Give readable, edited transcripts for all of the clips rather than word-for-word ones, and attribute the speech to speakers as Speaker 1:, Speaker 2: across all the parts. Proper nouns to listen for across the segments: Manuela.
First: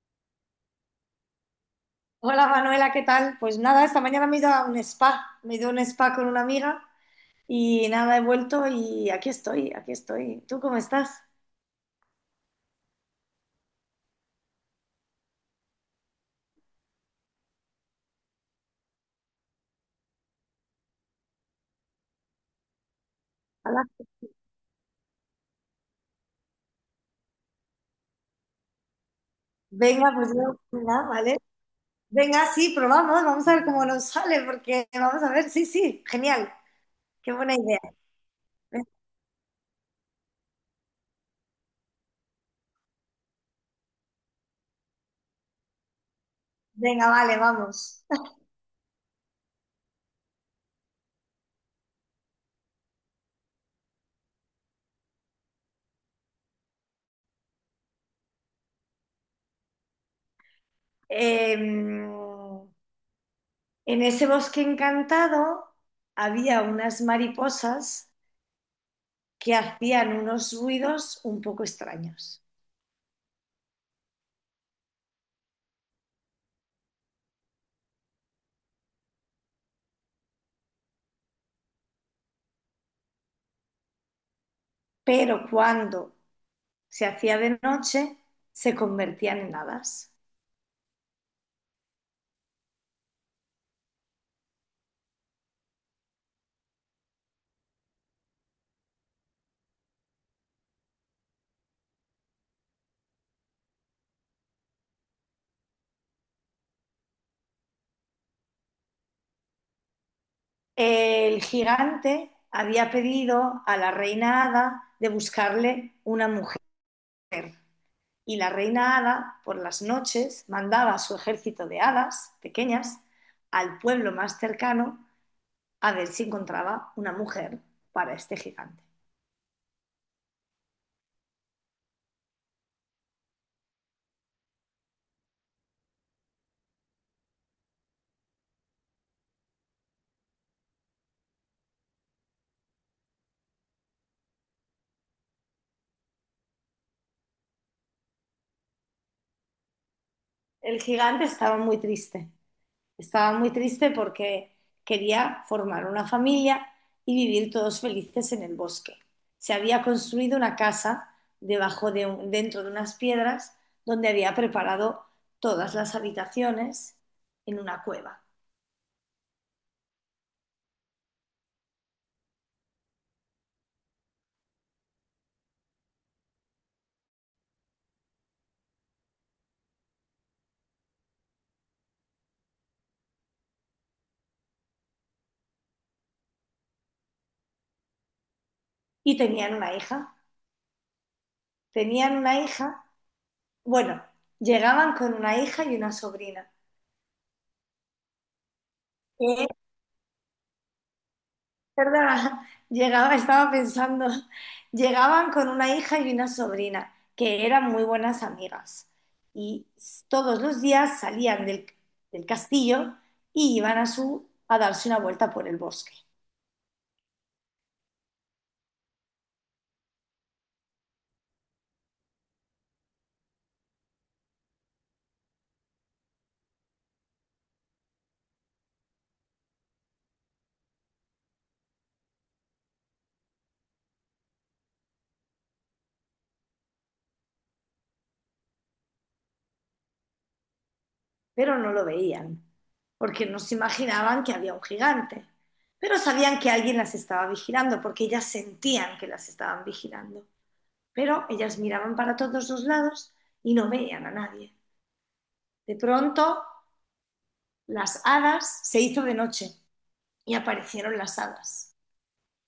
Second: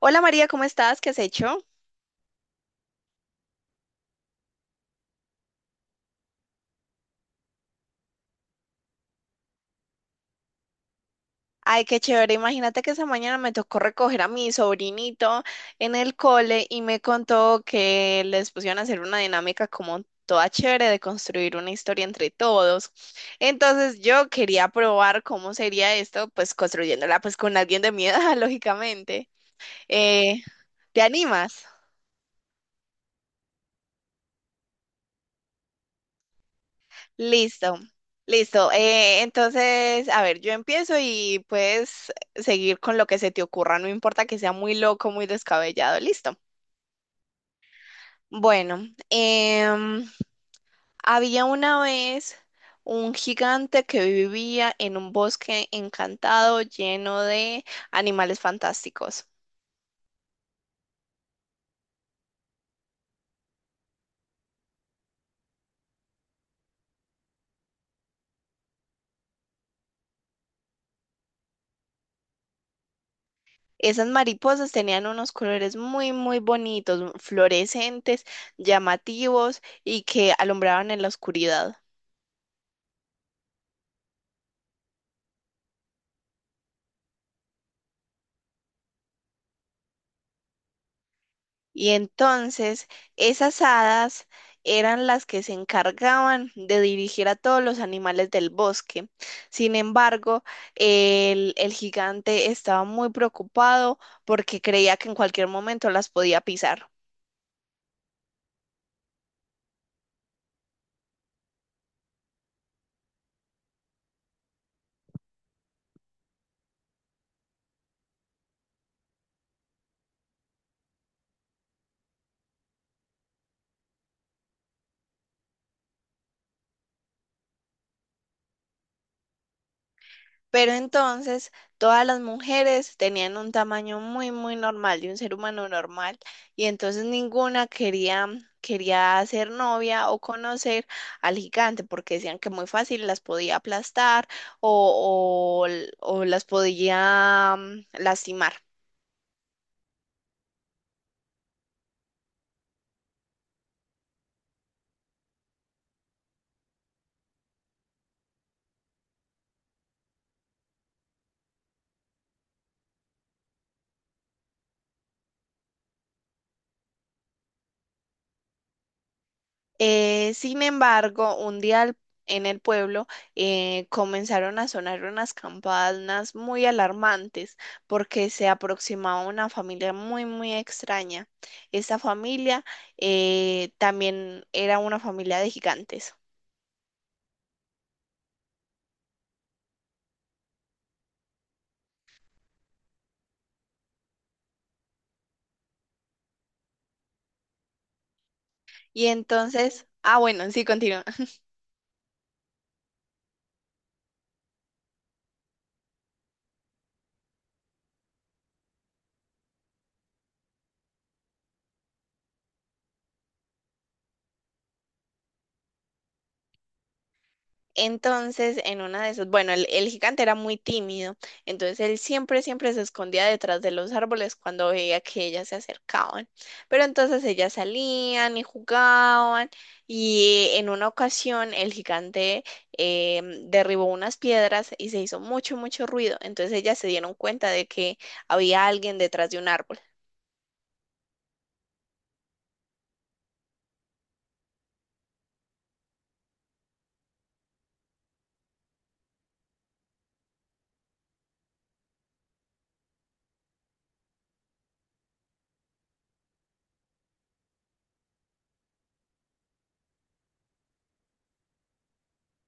Speaker 1: Hola María, ¿cómo estás? ¿Qué has hecho?
Speaker 2: Hola Manuela, ¿qué tal? Pues nada, esta mañana me he ido a un spa, con una amiga y nada, he vuelto y aquí estoy, aquí estoy. ¿Tú cómo estás?
Speaker 1: Ay, qué chévere. Imagínate que esa mañana me tocó recoger a mi sobrinito en el cole y me contó que les pusieron a hacer una dinámica como toda chévere de construir una historia entre todos.
Speaker 2: Hola.
Speaker 1: Entonces yo quería probar cómo sería esto, pues construyéndola pues con alguien de mi edad, lógicamente.
Speaker 2: Venga, pues
Speaker 1: Eh,
Speaker 2: yo,
Speaker 1: ¿Te
Speaker 2: nada, ¿vale?
Speaker 1: animas?
Speaker 2: Venga, sí, probamos, vamos a ver cómo nos sale, porque vamos a ver, sí, sí, genial, qué buena
Speaker 1: Listo,
Speaker 2: idea.
Speaker 1: listo. Entonces, a ver, yo empiezo y puedes seguir con lo que se te ocurra, no importa que sea muy loco, muy descabellado, listo.
Speaker 2: Venga, vale, vamos.
Speaker 1: Bueno, había una vez un gigante que vivía en un bosque encantado lleno de animales fantásticos.
Speaker 2: Em, en ese bosque encantado había unas mariposas que hacían unos ruidos un poco extraños.
Speaker 1: Esas mariposas tenían unos colores muy, muy bonitos, fluorescentes, llamativos y que alumbraban en la oscuridad.
Speaker 2: Pero cuando se hacía de noche, se convertían en hadas.
Speaker 1: Y entonces esas hadas eran las que se encargaban de dirigir a todos los animales del bosque. Sin embargo, el gigante estaba muy preocupado porque creía que en cualquier momento las podía pisar.
Speaker 2: El gigante había pedido a la reina hada de buscarle una mujer, y la reina hada por las noches mandaba a su ejército de hadas pequeñas al pueblo más cercano a ver si encontraba una mujer para este gigante.
Speaker 1: Pero entonces todas las mujeres tenían un tamaño muy, muy normal de un ser humano normal y entonces ninguna quería ser novia o conocer al gigante porque decían que muy fácil las podía aplastar o, o, o las podía lastimar.
Speaker 2: El gigante estaba muy triste. Estaba muy triste porque quería formar una familia y vivir todos felices en el bosque. Se había construido una casa dentro de unas piedras donde había preparado todas las habitaciones en una cueva.
Speaker 1: Sin embargo, en el pueblo comenzaron a sonar unas campanas muy alarmantes porque se aproximaba una familia muy, muy extraña. Esta familia también era una familia de gigantes.
Speaker 2: Y tenían una hija. Tenían una hija, bueno, llegaban con una hija y una sobrina.
Speaker 1: Y
Speaker 2: Eh,
Speaker 1: entonces, ah, bueno, sí, continúa.
Speaker 2: ¿Verdad? Llegaba, estaba pensando, llegaban con una hija y una sobrina, que eran muy buenas amigas. Todos los días salían del castillo y iban a, su, a darse una vuelta por el bosque,
Speaker 1: Entonces, en una de esas, bueno, el gigante era muy tímido, entonces él siempre se escondía detrás de los árboles cuando veía que ellas se acercaban. Pero entonces ellas salían y jugaban y en una ocasión el gigante derribó unas piedras y se hizo mucho, mucho ruido. Entonces ellas se dieron cuenta de que había alguien detrás de un árbol.
Speaker 2: pero no lo veían, porque no se imaginaban que había un gigante. Pero sabían que alguien las estaba vigilando, porque ellas sentían que las estaban vigilando. Pero ellas miraban para todos los lados y no veían a nadie. De pronto se hizo de noche y aparecieron las hadas.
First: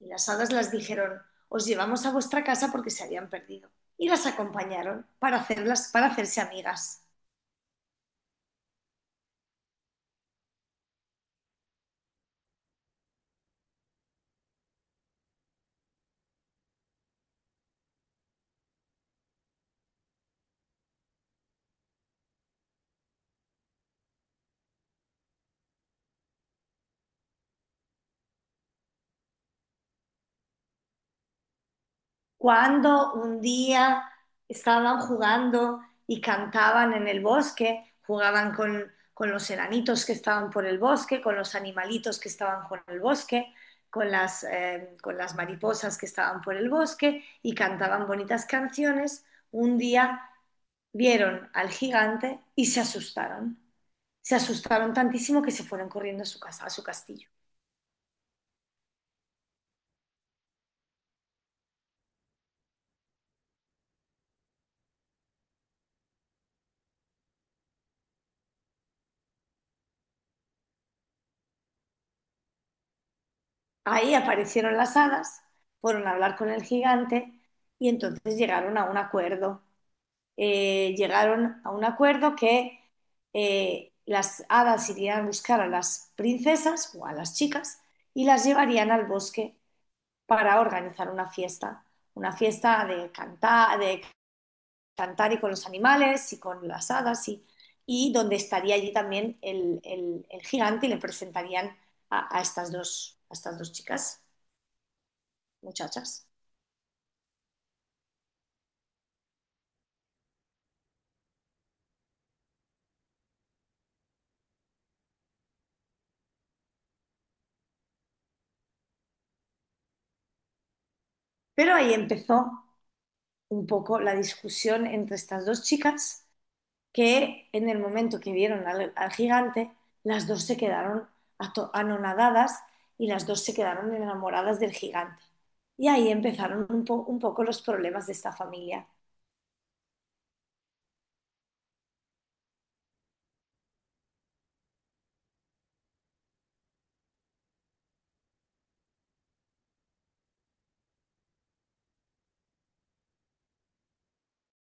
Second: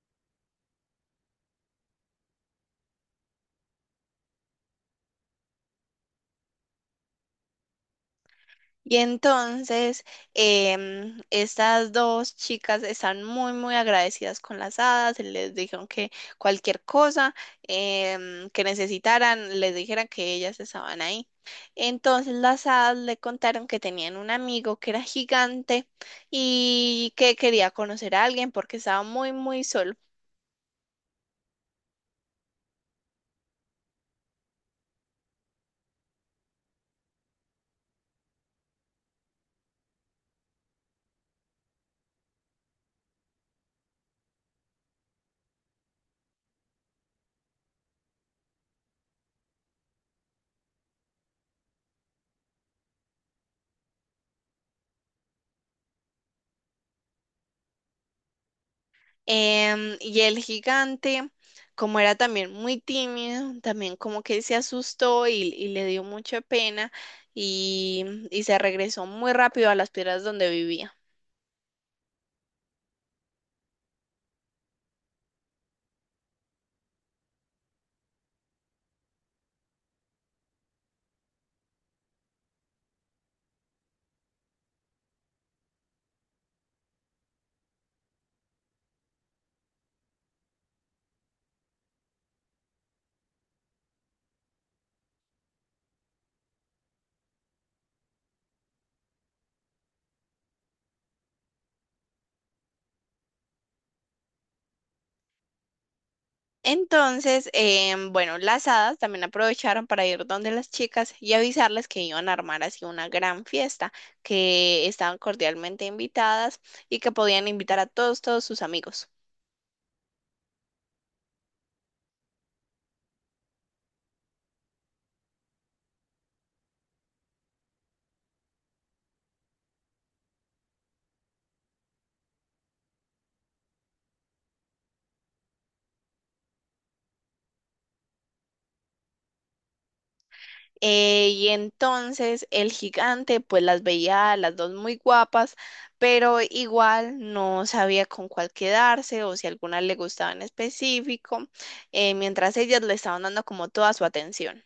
Speaker 2: Y las hadas las dijeron, os llevamos a vuestra casa porque se habían perdido. Y las acompañaron para hacerse amigas.
Speaker 1: Y entonces, estas dos chicas están muy, muy agradecidas con las hadas. Les dijeron que cualquier cosa que necesitaran, les dijeran que ellas estaban ahí. Entonces, las hadas le contaron que tenían un amigo que era gigante y que quería conocer a alguien porque estaba muy, muy solo.
Speaker 2: Cuando un día estaban jugando y cantaban en el bosque, jugaban con los enanitos que estaban por el bosque, con los animalitos que estaban por el bosque, con las mariposas que estaban por el bosque y cantaban bonitas canciones, un día vieron al gigante y se asustaron. Se asustaron tantísimo que se fueron corriendo a su casa, a su castillo.
Speaker 1: Y el gigante, como era también muy tímido, también como que se asustó y le dio mucha pena y, y se regresó muy rápido a las piedras donde vivía.
Speaker 2: Ahí aparecieron las hadas, fueron a hablar con el gigante y entonces llegaron a un acuerdo. Llegaron a un acuerdo que las hadas irían a buscar a las princesas o a las chicas y las llevarían al bosque para organizar una fiesta de cantar, de cantar, y con los animales y con las hadas, y donde estaría allí también el gigante, y le presentarían a estas dos chicas, muchachas.
Speaker 1: Entonces, bueno, las hadas también aprovecharon para ir donde las chicas y avisarles que iban a armar así una gran fiesta, que estaban cordialmente invitadas y que podían invitar a todos sus amigos.
Speaker 2: Pero ahí empezó un poco la discusión entre estas dos chicas, que en el momento que vieron al gigante, las dos se quedaron anonadadas y las dos se quedaron enamoradas del gigante. Y ahí empezaron un poco los problemas de esta familia.
Speaker 1: Y entonces el gigante pues las veía a las dos muy guapas, pero igual no sabía con cuál quedarse o si alguna le gustaba en específico, mientras ellas le estaban dando como toda su atención.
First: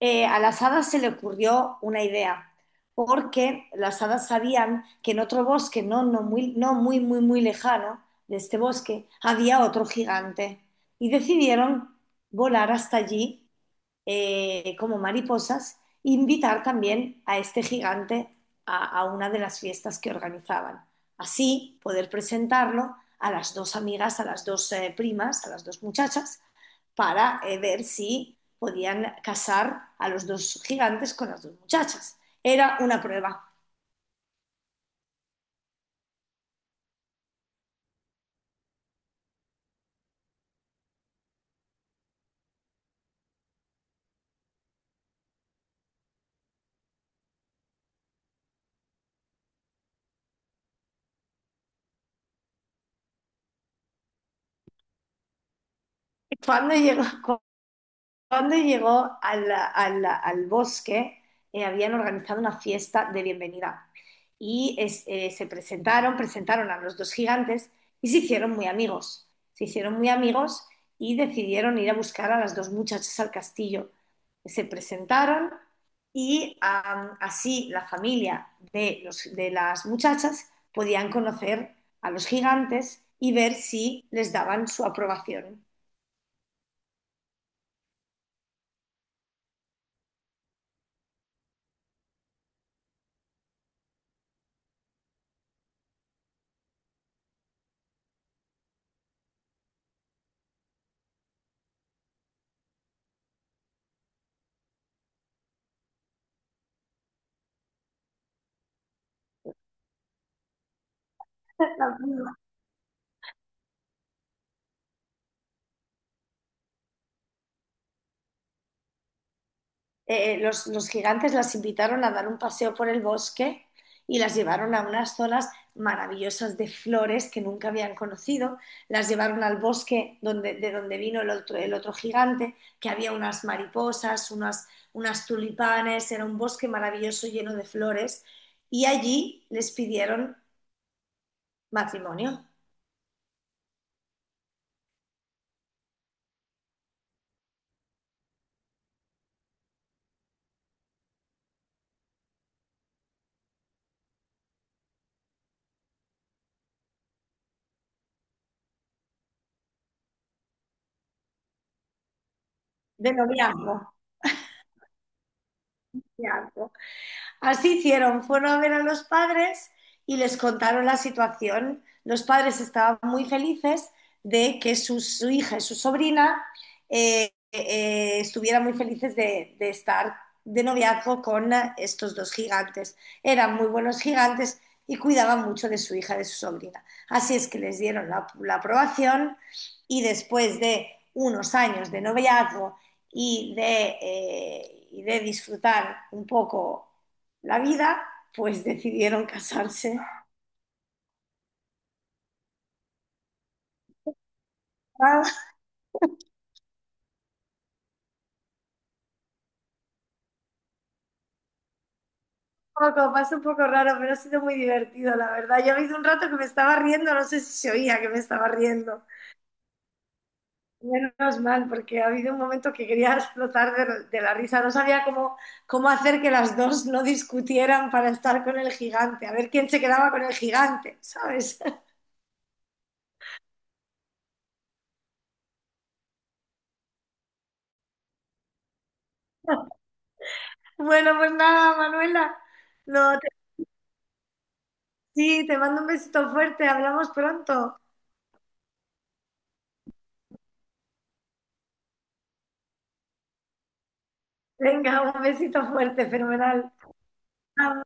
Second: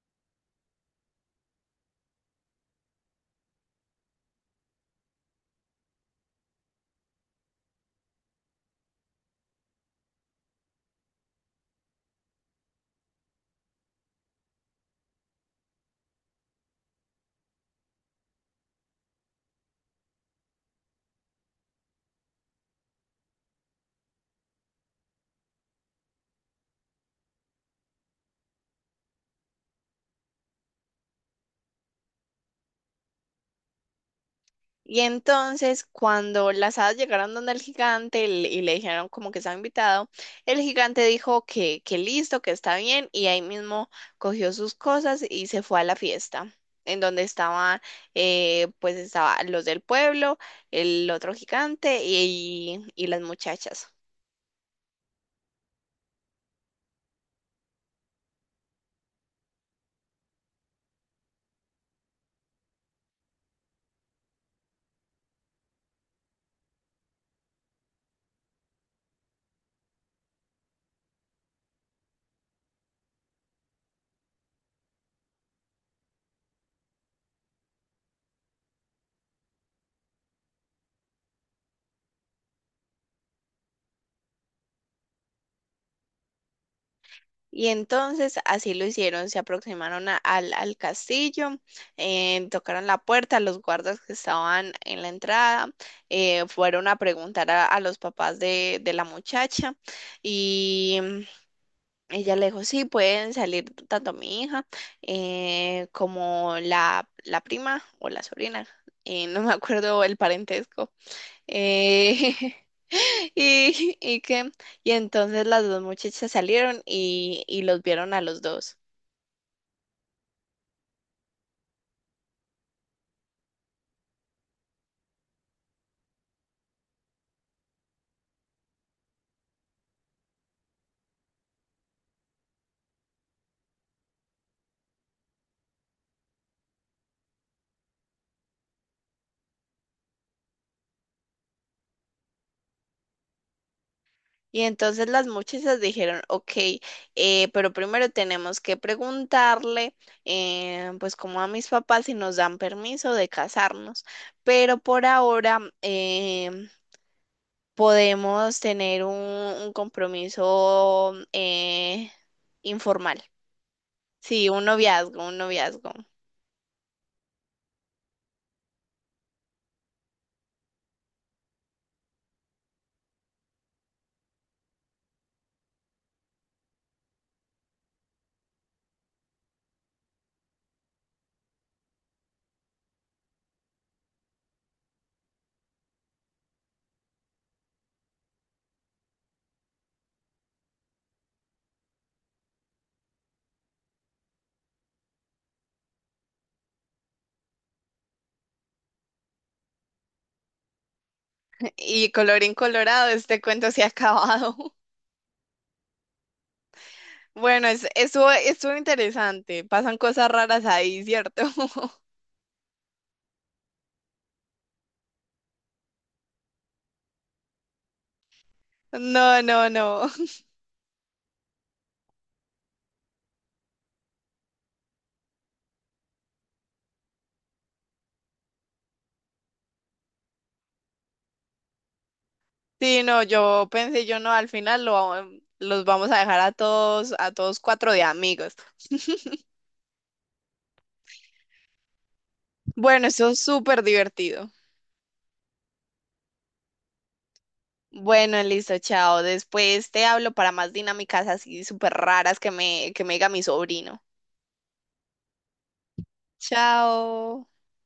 Speaker 2: A las hadas se le ocurrió una idea, porque las hadas sabían que en otro bosque, no, no muy, no muy, muy, muy lejano de este bosque, había otro gigante y decidieron volar hasta allí, como mariposas, invitar también a este gigante a una de las fiestas que organizaban. Así poder presentarlo a las dos amigas, a las dos primas, a las dos muchachas, para ver si podían casar a los dos gigantes con las dos muchachas. Era una prueba.
Speaker 1: Y entonces, cuando las hadas llegaron donde el gigante y le dijeron como que estaba invitado, el gigante dijo que listo, que está bien, y ahí mismo cogió sus cosas y se fue a la fiesta, en donde estaban, pues estaban los del pueblo, el otro gigante y las muchachas.
Speaker 2: Cuando llegó, cuando llegó al al bosque, habían organizado una fiesta de bienvenida y se presentaron, presentaron a los dos gigantes y se hicieron muy amigos. Se hicieron muy amigos y decidieron ir a buscar a las dos muchachas al castillo. Se presentaron y así la familia de las muchachas podían conocer a los gigantes y ver si les daban su aprobación.
Speaker 1: Y entonces así lo hicieron, se aproximaron al castillo, tocaron la puerta, los guardas que estaban en la entrada, fueron a preguntar a los papás de la muchacha y ella le dijo, sí, pueden salir tanto mi hija como la prima o la sobrina, no me acuerdo el parentesco. Eh, y, y que, y entonces las dos muchachas salieron y los vieron a los dos.
Speaker 2: Los gigantes las invitaron a dar un paseo por el bosque y las llevaron a unas zonas maravillosas de flores que nunca habían conocido, las llevaron al bosque donde, de donde vino el otro gigante, que había unas mariposas, unas, unas tulipanes, era un bosque maravilloso lleno de flores, y allí les pidieron matrimonio,
Speaker 1: Y entonces las muchachas dijeron, ok, pero primero tenemos que preguntarle, pues como a mis papás si nos dan permiso de casarnos, pero por ahora podemos tener un compromiso
Speaker 2: de
Speaker 1: informal,
Speaker 2: noviazgo.
Speaker 1: sí, un noviazgo, un noviazgo.
Speaker 2: Así hicieron, fueron a ver a los padres y les contaron la situación. Los padres estaban muy felices de que su hija y su sobrina estuvieran muy felices de estar de noviazgo con estos dos gigantes. Eran muy buenos gigantes y cuidaban mucho de su hija, y de su sobrina. Así es que les dieron la, la aprobación y después de unos años de noviazgo y de disfrutar un poco la vida, pues decidieron casarse.
Speaker 1: Y colorín colorado, este cuento se ha acabado.
Speaker 2: Ah,
Speaker 1: Bueno, estuvo interesante. Pasan cosas raras ahí, ¿cierto?
Speaker 2: un poco, pasa un poco raro, pero ha sido muy divertido, la verdad. Yo ha habido un rato que me estaba riendo, no sé si se oía que me estaba riendo.
Speaker 1: No, no, no.
Speaker 2: Menos mal, porque ha habido un momento que quería explotar de la risa. No sabía cómo, cómo hacer que las dos no discutieran para estar con el gigante, a ver quién se quedaba con el gigante, ¿sabes?
Speaker 1: Sí, no, yo pensé, yo no, al final los vamos a dejar a todos cuatro de amigos.
Speaker 2: Bueno, pues nada, Manuela.
Speaker 1: Bueno,
Speaker 2: No, te-
Speaker 1: eso es súper divertido.
Speaker 2: Sí, te mando un besito fuerte, hablamos pronto.
Speaker 1: Bueno, listo, chao. Después te hablo para más dinámicas así súper raras que me diga mi sobrino.
Speaker 2: Venga, un besito fuerte, fenomenal.
Speaker 1: Chao.
Speaker 2: Chao.